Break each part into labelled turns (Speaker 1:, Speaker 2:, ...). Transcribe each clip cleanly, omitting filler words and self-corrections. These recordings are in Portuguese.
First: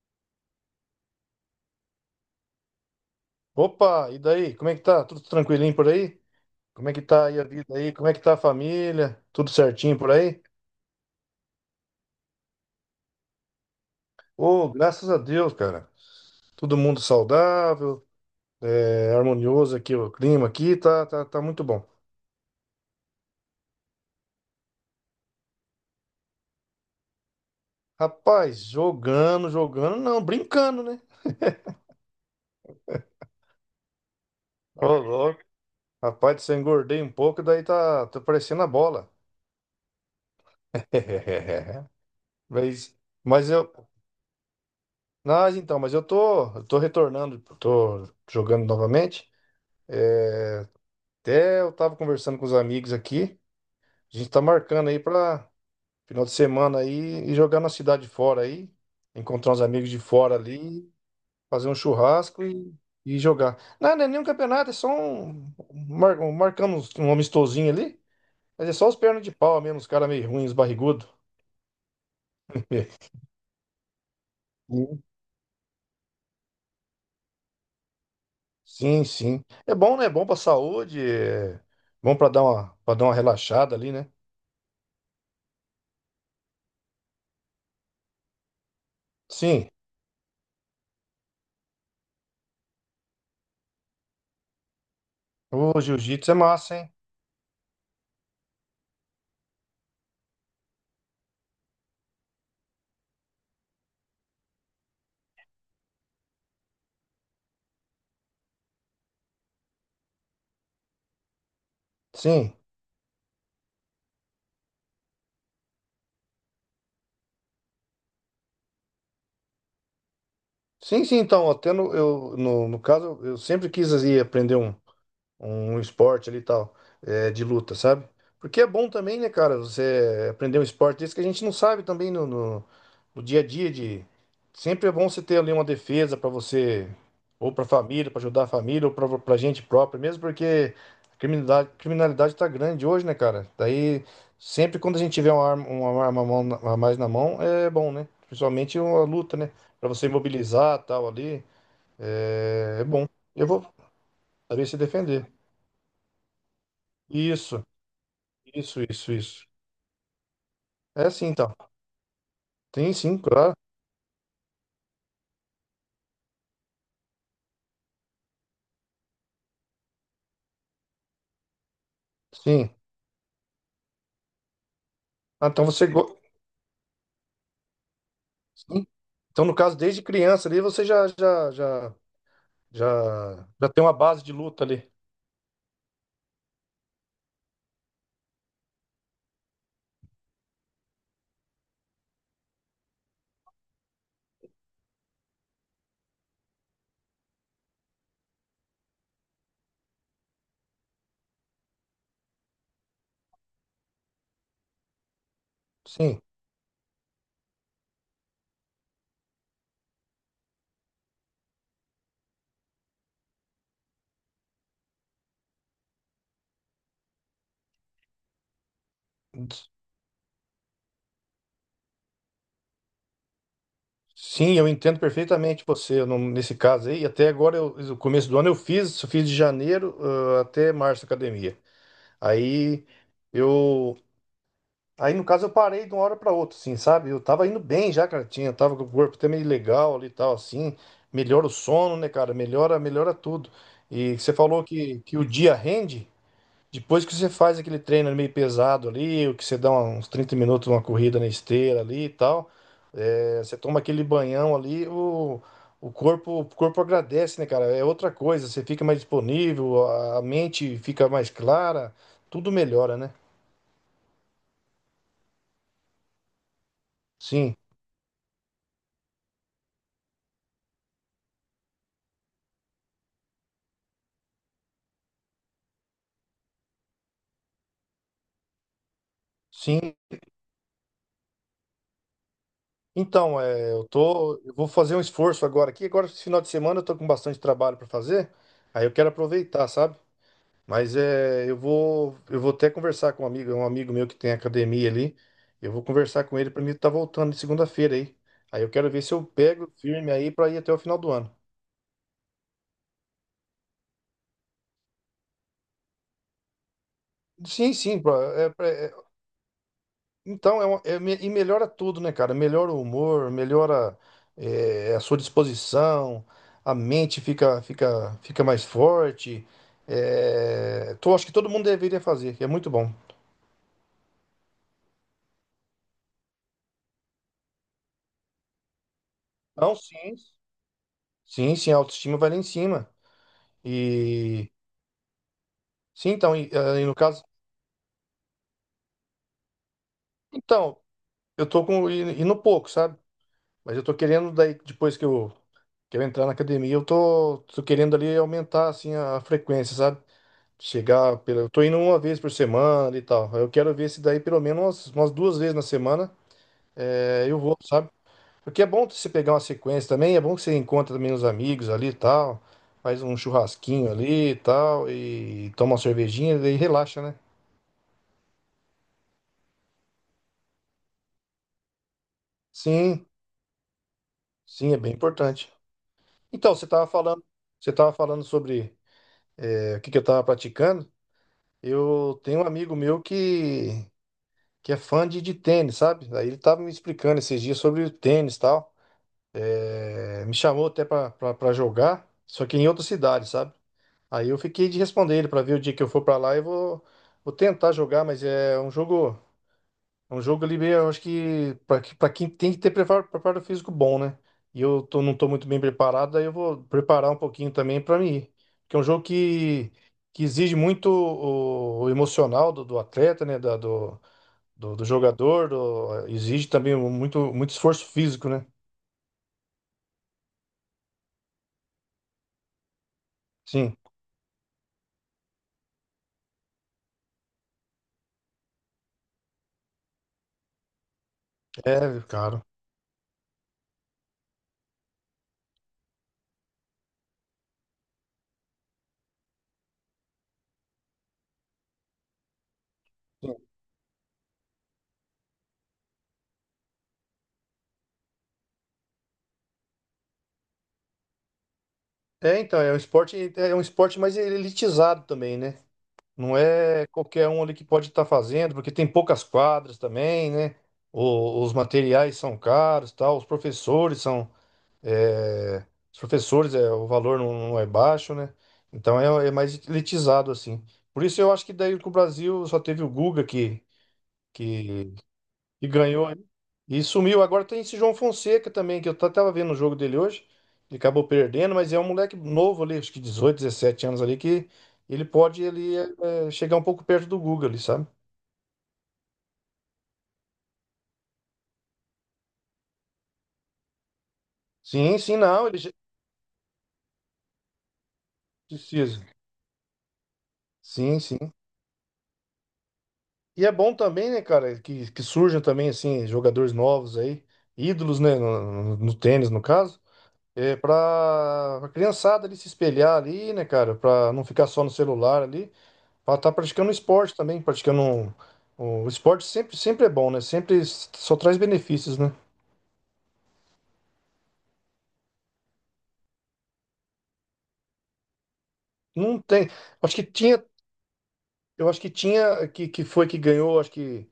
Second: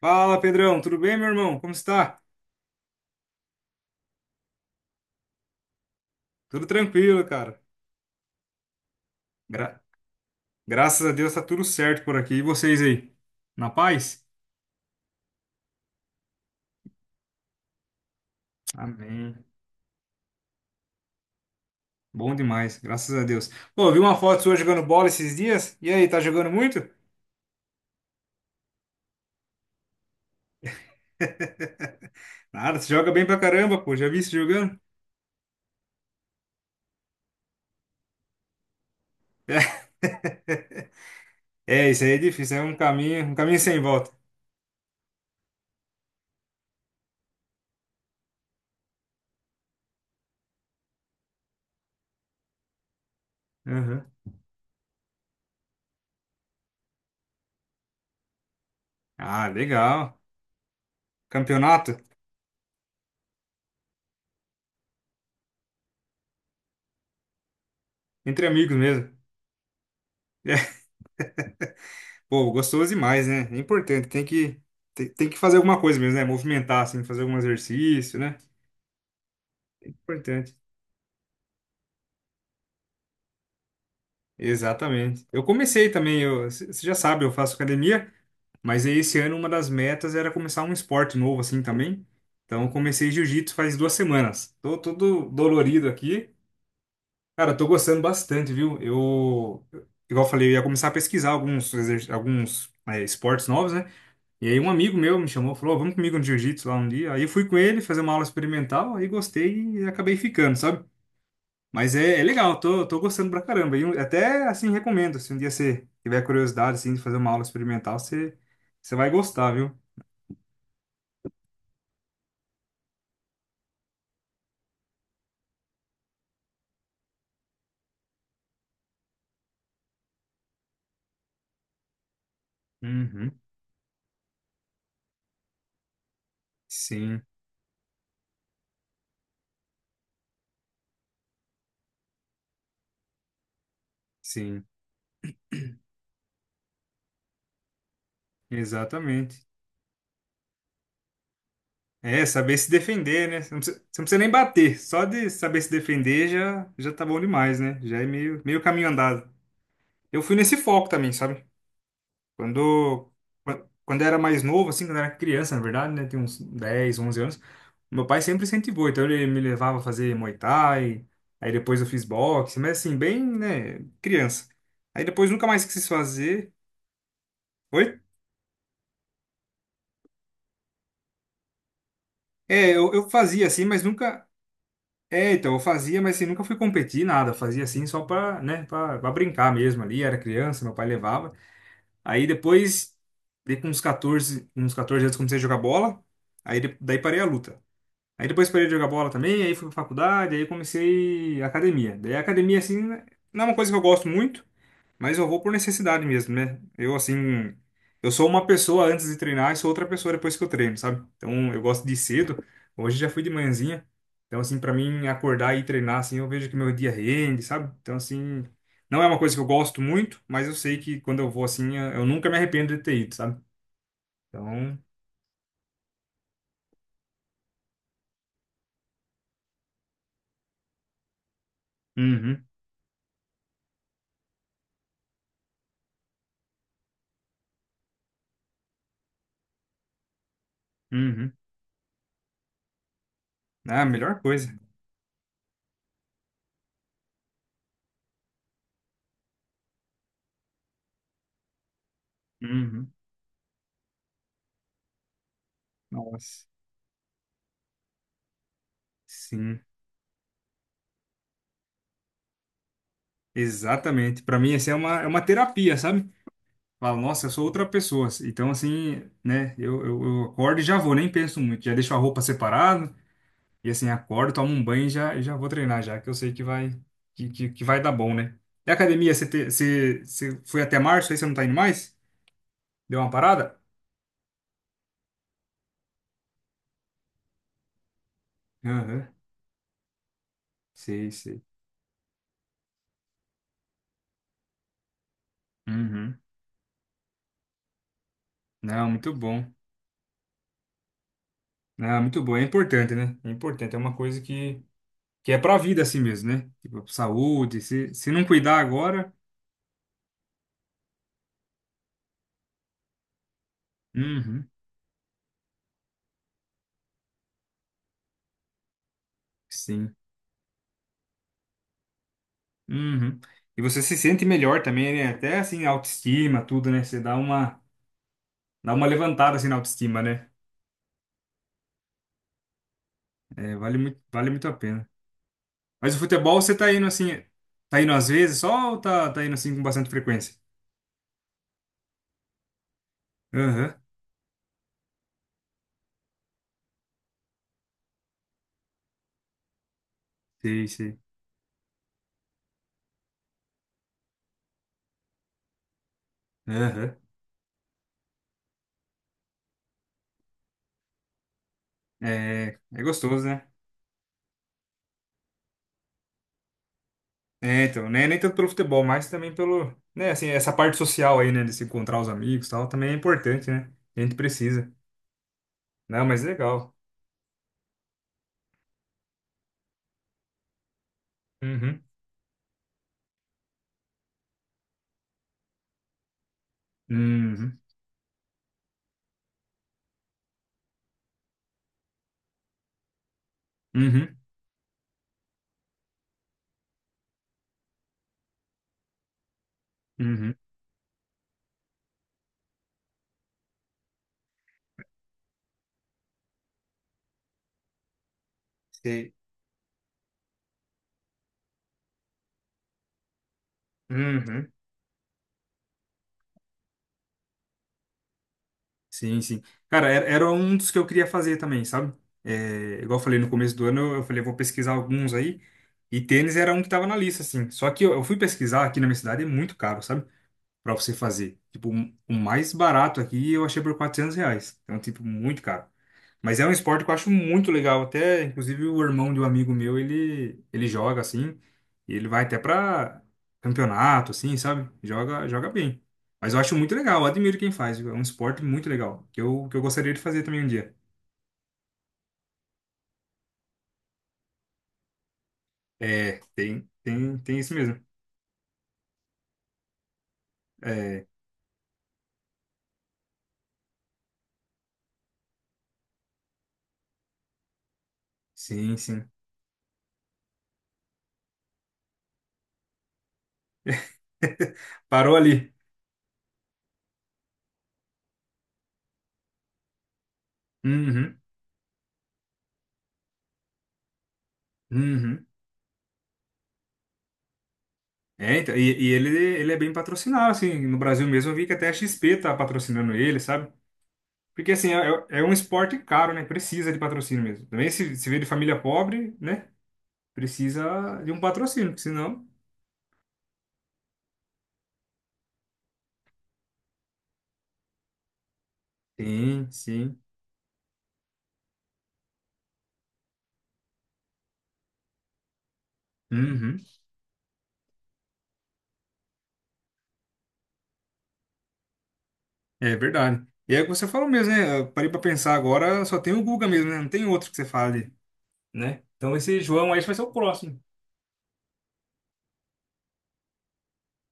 Speaker 1: Fala, Pedrão, tudo bem, meu irmão? Como está?
Speaker 2: Opa, e daí? Como é que tá? Tudo tranquilinho por aí?
Speaker 1: Tudo
Speaker 2: Como é que
Speaker 1: tranquilo,
Speaker 2: tá aí a
Speaker 1: cara.
Speaker 2: vida aí? Como é que tá a família? Tudo
Speaker 1: Gra-
Speaker 2: certinho por aí?
Speaker 1: Graças a Deus tá tudo certo por aqui. E vocês aí? Na paz?
Speaker 2: Ô, graças a Deus, cara. Todo mundo saudável,
Speaker 1: Amém.
Speaker 2: harmonioso aqui, o clima aqui tá muito bom.
Speaker 1: Bom demais, graças a Deus. Pô, eu vi uma foto sua jogando bola esses dias. E aí, tá jogando muito?
Speaker 2: Rapaz, jogando, jogando, não, brincando, né?
Speaker 1: Nada, você joga bem pra caramba, pô. Já vi você jogando?
Speaker 2: Ô, louco. Rapaz, se eu engordei um pouco, daí tá parecendo a bola.
Speaker 1: É, isso aí é difícil, é
Speaker 2: Mas,
Speaker 1: um
Speaker 2: mas
Speaker 1: caminho
Speaker 2: eu.
Speaker 1: sem volta.
Speaker 2: Mas então, mas eu tô retornando, tô jogando novamente. É, Até eu tava conversando com os amigos aqui.
Speaker 1: Uhum.
Speaker 2: A gente tá marcando aí pra final de semana aí e jogar na cidade fora aí.
Speaker 1: Ah,
Speaker 2: Encontrar uns amigos de
Speaker 1: legal.
Speaker 2: fora ali, fazer um
Speaker 1: Campeonato?
Speaker 2: churrasco e jogar. Não, não é nenhum campeonato, é só marcamos um amistosinho ali.
Speaker 1: Entre
Speaker 2: Mas é
Speaker 1: amigos
Speaker 2: só os
Speaker 1: mesmo.
Speaker 2: pernas de pau mesmo, os caras meio ruins, barrigudo.
Speaker 1: Pô, gostoso demais, né? É importante,
Speaker 2: Sim,
Speaker 1: tem que fazer alguma coisa mesmo, né? Movimentar, assim, fazer algum exercício, né?
Speaker 2: sim, sim. É bom, né? É bom pra
Speaker 1: Importante.
Speaker 2: saúde, é bom pra dar uma relaxada ali, né?
Speaker 1: Exatamente. Eu comecei também, você já sabe, eu faço academia, mas aí esse ano uma das
Speaker 2: Sim.
Speaker 1: metas era começar um esporte novo, assim, também. Então, eu comecei jiu-jitsu faz duas semanas. Tô todo
Speaker 2: O
Speaker 1: dolorido aqui.
Speaker 2: jiu-jitsu é massa, hein?
Speaker 1: Cara, tô gostando bastante, viu? Eu, igual eu falei, eu ia começar a pesquisar alguns esportes novos, né? E aí um amigo meu me chamou, falou, "Ó, vamos comigo no jiu-jitsu lá um dia. Aí eu fui com ele fazer uma aula experimental, aí gostei e acabei ficando, sabe? Mas é
Speaker 2: Sim.
Speaker 1: legal, tô gostando pra caramba. E eu até, assim, recomendo, se um dia você tiver curiosidade, assim, de fazer uma aula experimental, você vai gostar, viu?
Speaker 2: Sim, sim, então, até no, eu, no, no caso, eu sempre quis ir aprender um esporte ali e tal, de luta, sabe? Porque é bom também, né, cara, você aprender um esporte desse que a gente não sabe também no
Speaker 1: Uhum.
Speaker 2: dia a dia Sempre é bom você ter ali uma defesa pra você,
Speaker 1: Sim,
Speaker 2: ou pra família, pra ajudar a família, ou pra gente própria, mesmo porque a criminalidade, criminalidade tá grande hoje, né, cara? Daí,
Speaker 1: sim,
Speaker 2: sempre quando a gente tiver uma arma a mão a mais na mão, é bom, né? Principalmente uma luta,
Speaker 1: exatamente.
Speaker 2: né? Pra você imobilizar tal ali,
Speaker 1: É, saber se
Speaker 2: é bom.
Speaker 1: defender, né?
Speaker 2: Eu vou
Speaker 1: Você não precisa nem
Speaker 2: saber se
Speaker 1: bater, só
Speaker 2: defender.
Speaker 1: de saber se defender já tá bom demais,
Speaker 2: Isso.
Speaker 1: né? Já é meio
Speaker 2: Isso,
Speaker 1: caminho
Speaker 2: isso,
Speaker 1: andado.
Speaker 2: isso.
Speaker 1: Eu fui nesse foco
Speaker 2: É
Speaker 1: também,
Speaker 2: sim,
Speaker 1: sabe?
Speaker 2: então. Tem
Speaker 1: Quando,
Speaker 2: sim, claro.
Speaker 1: Quando eu era mais novo, assim, quando eu era criança, na verdade, né? Tinha uns 10 11 anos. Meu pai sempre incentivou, então ele me levava a fazer Muay Thai, aí depois eu fiz boxe,
Speaker 2: Sim.
Speaker 1: mas assim, bem, né, criança. Aí depois nunca
Speaker 2: Ah, então
Speaker 1: mais quis
Speaker 2: você.
Speaker 1: fazer. Oi?
Speaker 2: Sim. Então, no caso, desde criança ali, você já, já, já,
Speaker 1: É, eu fazia
Speaker 2: já,
Speaker 1: assim,
Speaker 2: já
Speaker 1: mas
Speaker 2: tem uma base
Speaker 1: nunca.
Speaker 2: de luta ali.
Speaker 1: É, então, eu fazia, mas assim, nunca fui competir, nada. Eu Fazia assim só pra pra brincar mesmo ali. Era criança, meu pai levava. Aí depois, dei com uns 14 anos, comecei a jogar bola. Daí parei a luta. Aí depois parei de jogar bola também, aí fui pra faculdade, aí comecei academia. Daí a academia, assim, não é uma coisa que eu gosto muito, mas eu vou por necessidade
Speaker 2: Sim.
Speaker 1: mesmo, né? Eu, assim, eu sou uma pessoa antes de treinar e sou outra pessoa depois que eu treino, sabe? Então eu gosto de ir cedo, hoje já fui de manhãzinha. Então, assim, pra mim acordar e treinar, assim, eu vejo que meu dia rende, sabe? Então, assim, não é uma coisa que eu gosto muito, mas eu sei que quando eu vou assim, eu nunca me arrependo de ter ido, sabe?
Speaker 2: Sim, eu
Speaker 1: Então,
Speaker 2: entendo perfeitamente você nesse caso aí. Até agora, eu, no começo do ano, eu fiz de janeiro, até março academia.
Speaker 1: uhum,
Speaker 2: Aí eu. Aí, no caso, eu parei de uma hora pra outra, assim, sabe? Eu tava indo bem já, cara. Tinha, tava com o corpo até meio legal ali e tal, assim.
Speaker 1: uhum.
Speaker 2: Melhora o sono, né, cara? Melhora, melhora tudo.
Speaker 1: Ah, a
Speaker 2: E
Speaker 1: melhor
Speaker 2: você
Speaker 1: coisa.
Speaker 2: falou que o dia rende depois que você faz aquele treino meio pesado ali, o que você dá um, uns 30 minutos, uma corrida na esteira ali e tal.
Speaker 1: Uhum.
Speaker 2: É, você toma aquele banhão ali, o, o corpo, o
Speaker 1: Nossa.
Speaker 2: corpo agradece, né, cara? É outra coisa. Você fica mais
Speaker 1: Sim,
Speaker 2: disponível, a mente fica mais clara, tudo melhora, né?
Speaker 1: exatamente. Pra mim, é uma terapia, sabe? Falo, nossa, eu sou
Speaker 2: Sim.
Speaker 1: outra pessoa. Então, assim, né? Eu acordo e já vou, nem penso muito. Já deixo a roupa separada. E assim, acordo, tomo um banho e já vou treinar, já que eu sei que vai, que vai dar bom, né? E a academia,
Speaker 2: Sim,
Speaker 1: você foi até março, aí você não tá indo mais? Deu uma
Speaker 2: então,
Speaker 1: parada?
Speaker 2: eu tô, eu vou fazer um esforço agora aqui. Agora, esse final de semana, eu tô com bastante trabalho para fazer. Aí eu
Speaker 1: Aham.
Speaker 2: quero aproveitar, sabe? Mas
Speaker 1: Sei, sei.
Speaker 2: é, eu vou até conversar com um amigo meu que tem academia ali. Eu vou
Speaker 1: Uhum.
Speaker 2: conversar com ele para mim estar voltando de segunda-feira aí. Aí eu quero
Speaker 1: Não,
Speaker 2: ver
Speaker 1: muito
Speaker 2: se eu
Speaker 1: bom.
Speaker 2: pego firme aí para ir até o final do ano.
Speaker 1: Não, muito bom. É importante, né? É importante. É uma coisa que. Que é pra vida assim mesmo, né? Tipo, saúde,
Speaker 2: Sim, sim,
Speaker 1: se
Speaker 2: pô,
Speaker 1: não cuidar agora,
Speaker 2: então, melhora tudo, né, cara? Melhora o humor, melhora
Speaker 1: uhum,
Speaker 2: a sua disposição, a mente fica mais forte.
Speaker 1: sim,
Speaker 2: Acho que todo mundo deveria fazer, que é muito bom.
Speaker 1: uhum. E você se sente melhor também, né? Até assim, autoestima, tudo, né? Dá uma levantada assim na
Speaker 2: Não,
Speaker 1: autoestima,
Speaker 2: sim.
Speaker 1: né?
Speaker 2: Sim, sim, a autoestima vai lá em cima.
Speaker 1: É, vale muito
Speaker 2: E
Speaker 1: a pena. Mas o
Speaker 2: sim, então,
Speaker 1: futebol
Speaker 2: e,
Speaker 1: você tá
Speaker 2: ah, e
Speaker 1: indo
Speaker 2: no
Speaker 1: assim,
Speaker 2: caso.
Speaker 1: tá indo às vezes só ou tá indo assim com bastante frequência?
Speaker 2: Então, eu tô com. E no pouco, sabe?
Speaker 1: Aham,
Speaker 2: Mas eu tô querendo, daí, depois que eu entrar na academia, eu tô querendo ali aumentar assim, a frequência, sabe?
Speaker 1: sei, sei.
Speaker 2: Chegar, eu tô indo uma vez por semana e tal. Eu quero ver se daí pelo menos umas, umas 2 vezes na semana
Speaker 1: Aham.
Speaker 2: eu vou, sabe? Porque é bom você pegar uma sequência também, é bom que você encontra também os amigos ali e tal,
Speaker 1: É, é
Speaker 2: faz um
Speaker 1: gostoso, né?
Speaker 2: churrasquinho ali e tal, e toma uma cervejinha e daí relaxa, né?
Speaker 1: É, então, né? Nem tanto pelo futebol, mas também pelo, né, assim, essa parte social aí, né, de se encontrar os amigos e tal, também é
Speaker 2: Sim,
Speaker 1: importante, né? A gente precisa.
Speaker 2: sim, é bem importante.
Speaker 1: Não, mas
Speaker 2: Então,
Speaker 1: legal.
Speaker 2: você tava falando sobre o que que eu tava praticando.
Speaker 1: Uhum.
Speaker 2: Eu tenho um amigo meu que é fã de tênis, sabe? Aí ele tava me explicando esses dias
Speaker 1: Uhum.
Speaker 2: sobre o tênis e tal. Me chamou até pra jogar, só que em outra cidade, sabe?
Speaker 1: Uhum.
Speaker 2: Aí eu fiquei de responder ele pra ver o dia que eu for pra lá eu vou tentar jogar, mas é um
Speaker 1: Uhum.
Speaker 2: jogo ali, meio, eu acho que pra quem tem que ter preparo, preparo físico bom, né? E eu não tô muito bem preparado, aí eu vou preparar um pouquinho também pra mim ir. Porque é um jogo
Speaker 1: Sei.
Speaker 2: que exige muito o emocional do atleta, né? Da- do,
Speaker 1: Uhum.
Speaker 2: do, do jogador, exige também muito, muito esforço físico, né?
Speaker 1: Sim, sim. Cara, era um dos que eu queria fazer também, sabe? É, igual eu falei no começo do
Speaker 2: Sim,
Speaker 1: ano, eu falei, eu vou pesquisar alguns aí, e tênis era um que tava na lista, assim. Só que eu fui pesquisar aqui na minha cidade, é muito caro, sabe? Pra você fazer. Tipo,
Speaker 2: é,
Speaker 1: o
Speaker 2: cara.
Speaker 1: mais barato aqui eu achei por 400 reais. Então, tipo, muito caro. Mas é um esporte que eu acho muito legal. Até, inclusive, o irmão de um amigo meu, ele joga assim. E ele vai até pra campeonato, assim, sabe? Joga, joga bem. Mas eu acho muito legal, eu admiro quem faz. É um esporte muito legal, que eu gostaria de fazer também um dia.
Speaker 2: É, então, é um esporte, é é um esporte mais elitizado também, né?
Speaker 1: É,
Speaker 2: Não é qualquer
Speaker 1: tem
Speaker 2: um
Speaker 1: isso
Speaker 2: ali que
Speaker 1: mesmo.
Speaker 2: pode estar fazendo, porque tem poucas quadras também, né?
Speaker 1: É,
Speaker 2: Os materiais são caros, tal, os professores são, é, os professores, é, o valor não é baixo, né?
Speaker 1: sim,
Speaker 2: Então
Speaker 1: sim.
Speaker 2: é mais elitizado assim. Por isso eu acho que daí que o Brasil só teve o Guga que, que
Speaker 1: Parou ali.
Speaker 2: ganhou aí. E sumiu. Agora tem esse João Fonseca também, que eu tava vendo o jogo dele hoje. Ele acabou
Speaker 1: Uhum,
Speaker 2: perdendo, mas é um moleque novo ali, acho que 18 17 anos ali, que ele
Speaker 1: uhum.
Speaker 2: pode chegar um pouco perto do Guga ali, sabe?
Speaker 1: É, então, e ele é bem patrocinado, assim, no Brasil mesmo eu vi que até a XP tá patrocinando ele, sabe? Porque, assim, é,
Speaker 2: Sim, sim,
Speaker 1: é é um
Speaker 2: não,
Speaker 1: esporte caro, né? Precisa de patrocínio mesmo. Também se vê de família
Speaker 2: precisa.
Speaker 1: pobre, né?
Speaker 2: Sim,
Speaker 1: Precisa de
Speaker 2: sim.
Speaker 1: um patrocínio, porque senão...
Speaker 2: E é bom também, né, cara, que surjam também, assim, jogadores novos aí, ídolos, né, no tênis, no
Speaker 1: Sim,
Speaker 2: caso,
Speaker 1: sim.
Speaker 2: pra, pra criançada ali se espelhar ali, né, cara, pra não ficar só no celular ali. Pra estar
Speaker 1: Uhum.
Speaker 2: praticando esporte também, praticando o esporte sempre, sempre é bom, né? Sempre só traz benefícios, né?
Speaker 1: É verdade. E é o que você falou mesmo, né? Eu parei pra pensar agora, só tem o Guga mesmo, né? Não tem outro que você fale, né? Então
Speaker 2: Não
Speaker 1: esse
Speaker 2: tem.
Speaker 1: João aí vai
Speaker 2: Acho
Speaker 1: ser
Speaker 2: que
Speaker 1: o
Speaker 2: tinha,
Speaker 1: próximo.
Speaker 2: eu acho que tinha que foi que ganhou, acho que,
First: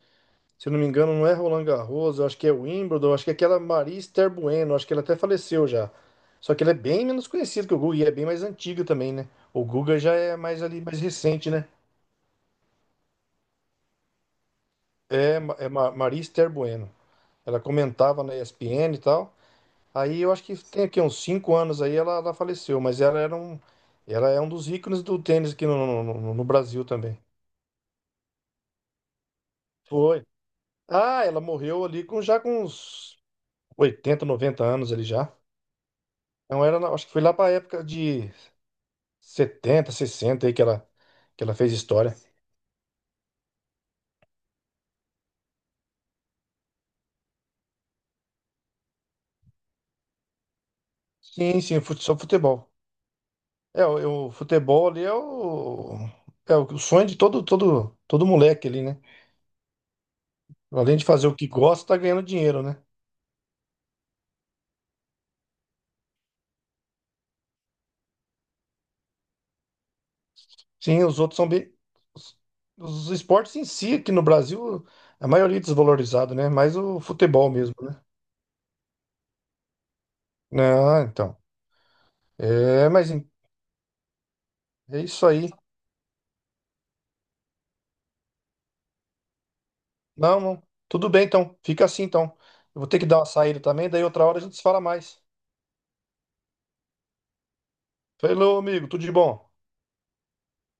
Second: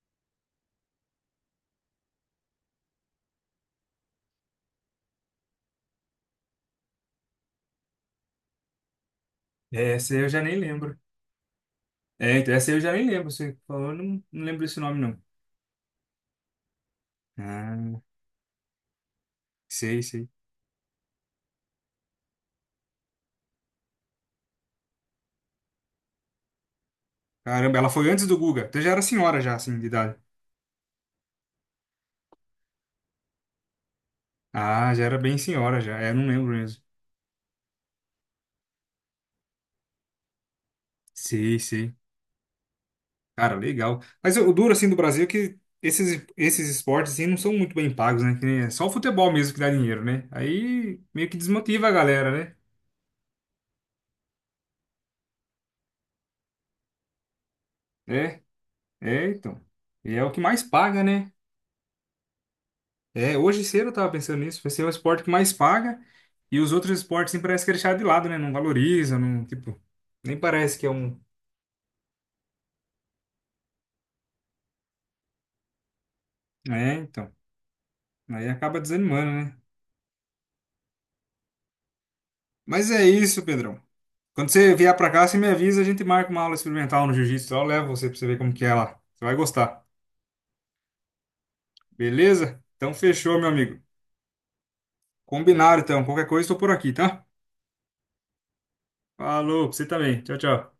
Speaker 2: se eu não me engano, não é Roland Garros, eu acho que é Wimbledon, acho que é aquela Maria Esther Bueno, acho que ela até faleceu já. Só que ela é bem menos conhecida que o Guga e é bem mais antiga também, né? O
Speaker 1: É,
Speaker 2: Guga já
Speaker 1: esse eu
Speaker 2: é
Speaker 1: já nem
Speaker 2: mais ali
Speaker 1: lembro.
Speaker 2: mais recente, né?
Speaker 1: É, então essa eu já nem lembro. Você falou, eu não lembro esse nome, não.
Speaker 2: Maria Esther Bueno. Ela
Speaker 1: Ah,
Speaker 2: comentava na ESPN e tal.
Speaker 1: sei,
Speaker 2: Aí
Speaker 1: sei.
Speaker 2: eu acho que tem aqui uns 5 anos aí ela faleceu, mas ela era um, ela é um dos ícones do tênis aqui no Brasil também.
Speaker 1: Caramba, ela foi antes do Guga. Então já era senhora já, assim, de idade.
Speaker 2: Foi. Ah, ela morreu ali com já com uns 80, 90 anos
Speaker 1: Ah,
Speaker 2: ali
Speaker 1: já era
Speaker 2: já.
Speaker 1: bem senhora já. É, não lembro
Speaker 2: Então era,
Speaker 1: mesmo.
Speaker 2: acho que foi lá para a época de 70, 60 aí que ela
Speaker 1: Sei,
Speaker 2: fez
Speaker 1: sei.
Speaker 2: história.
Speaker 1: Cara, legal. Mas o duro, assim, do Brasil é que esses esportes, assim, não são muito bem pagos, né? Que nem- É só o futebol mesmo que dá dinheiro, né? Aí meio que
Speaker 2: Sim, sim,
Speaker 1: desmotiva a
Speaker 2: só
Speaker 1: galera, né?
Speaker 2: futebol. É, o futebol ali é o, é o sonho de todo, todo, todo
Speaker 1: É,
Speaker 2: moleque ali, né?
Speaker 1: então. E é o que mais
Speaker 2: Além
Speaker 1: paga,
Speaker 2: de fazer
Speaker 1: né?
Speaker 2: o que gosta, tá ganhando dinheiro, né?
Speaker 1: É, hoje cedo eu tava pensando nisso. Vai ser o esporte que mais paga e os outros esportes, assim, parece que é deixado de lado, né? Não valoriza, não, tipo, nem parece que é
Speaker 2: Sim,
Speaker 1: um...
Speaker 2: os outros são bem. Os, os esportes em si, aqui no Brasil, a maioria é desvalorizado, né? Mais
Speaker 1: É,
Speaker 2: o
Speaker 1: então.
Speaker 2: futebol mesmo, né?
Speaker 1: Aí acaba desanimando, né?
Speaker 2: Não, então.
Speaker 1: Mas é
Speaker 2: Mas
Speaker 1: isso, Pedrão. Quando você vier
Speaker 2: é
Speaker 1: pra cá,
Speaker 2: isso
Speaker 1: você me
Speaker 2: aí.
Speaker 1: avisa, a gente marca uma aula experimental no jiu-jitsu. Eu levo você pra você ver como que é lá. Você vai gostar.
Speaker 2: Não, não. Tudo bem, então. Fica assim, então.
Speaker 1: Beleza?
Speaker 2: Eu vou
Speaker 1: Então
Speaker 2: ter que dar uma
Speaker 1: fechou, meu
Speaker 2: saída
Speaker 1: amigo.
Speaker 2: também, daí outra hora a gente se fala mais.
Speaker 1: Combinado, então. Qualquer coisa, estou por aqui, tá?
Speaker 2: Falou, amigo. Tudo de bom.
Speaker 1: Falou, pra você também. Tchau, tchau.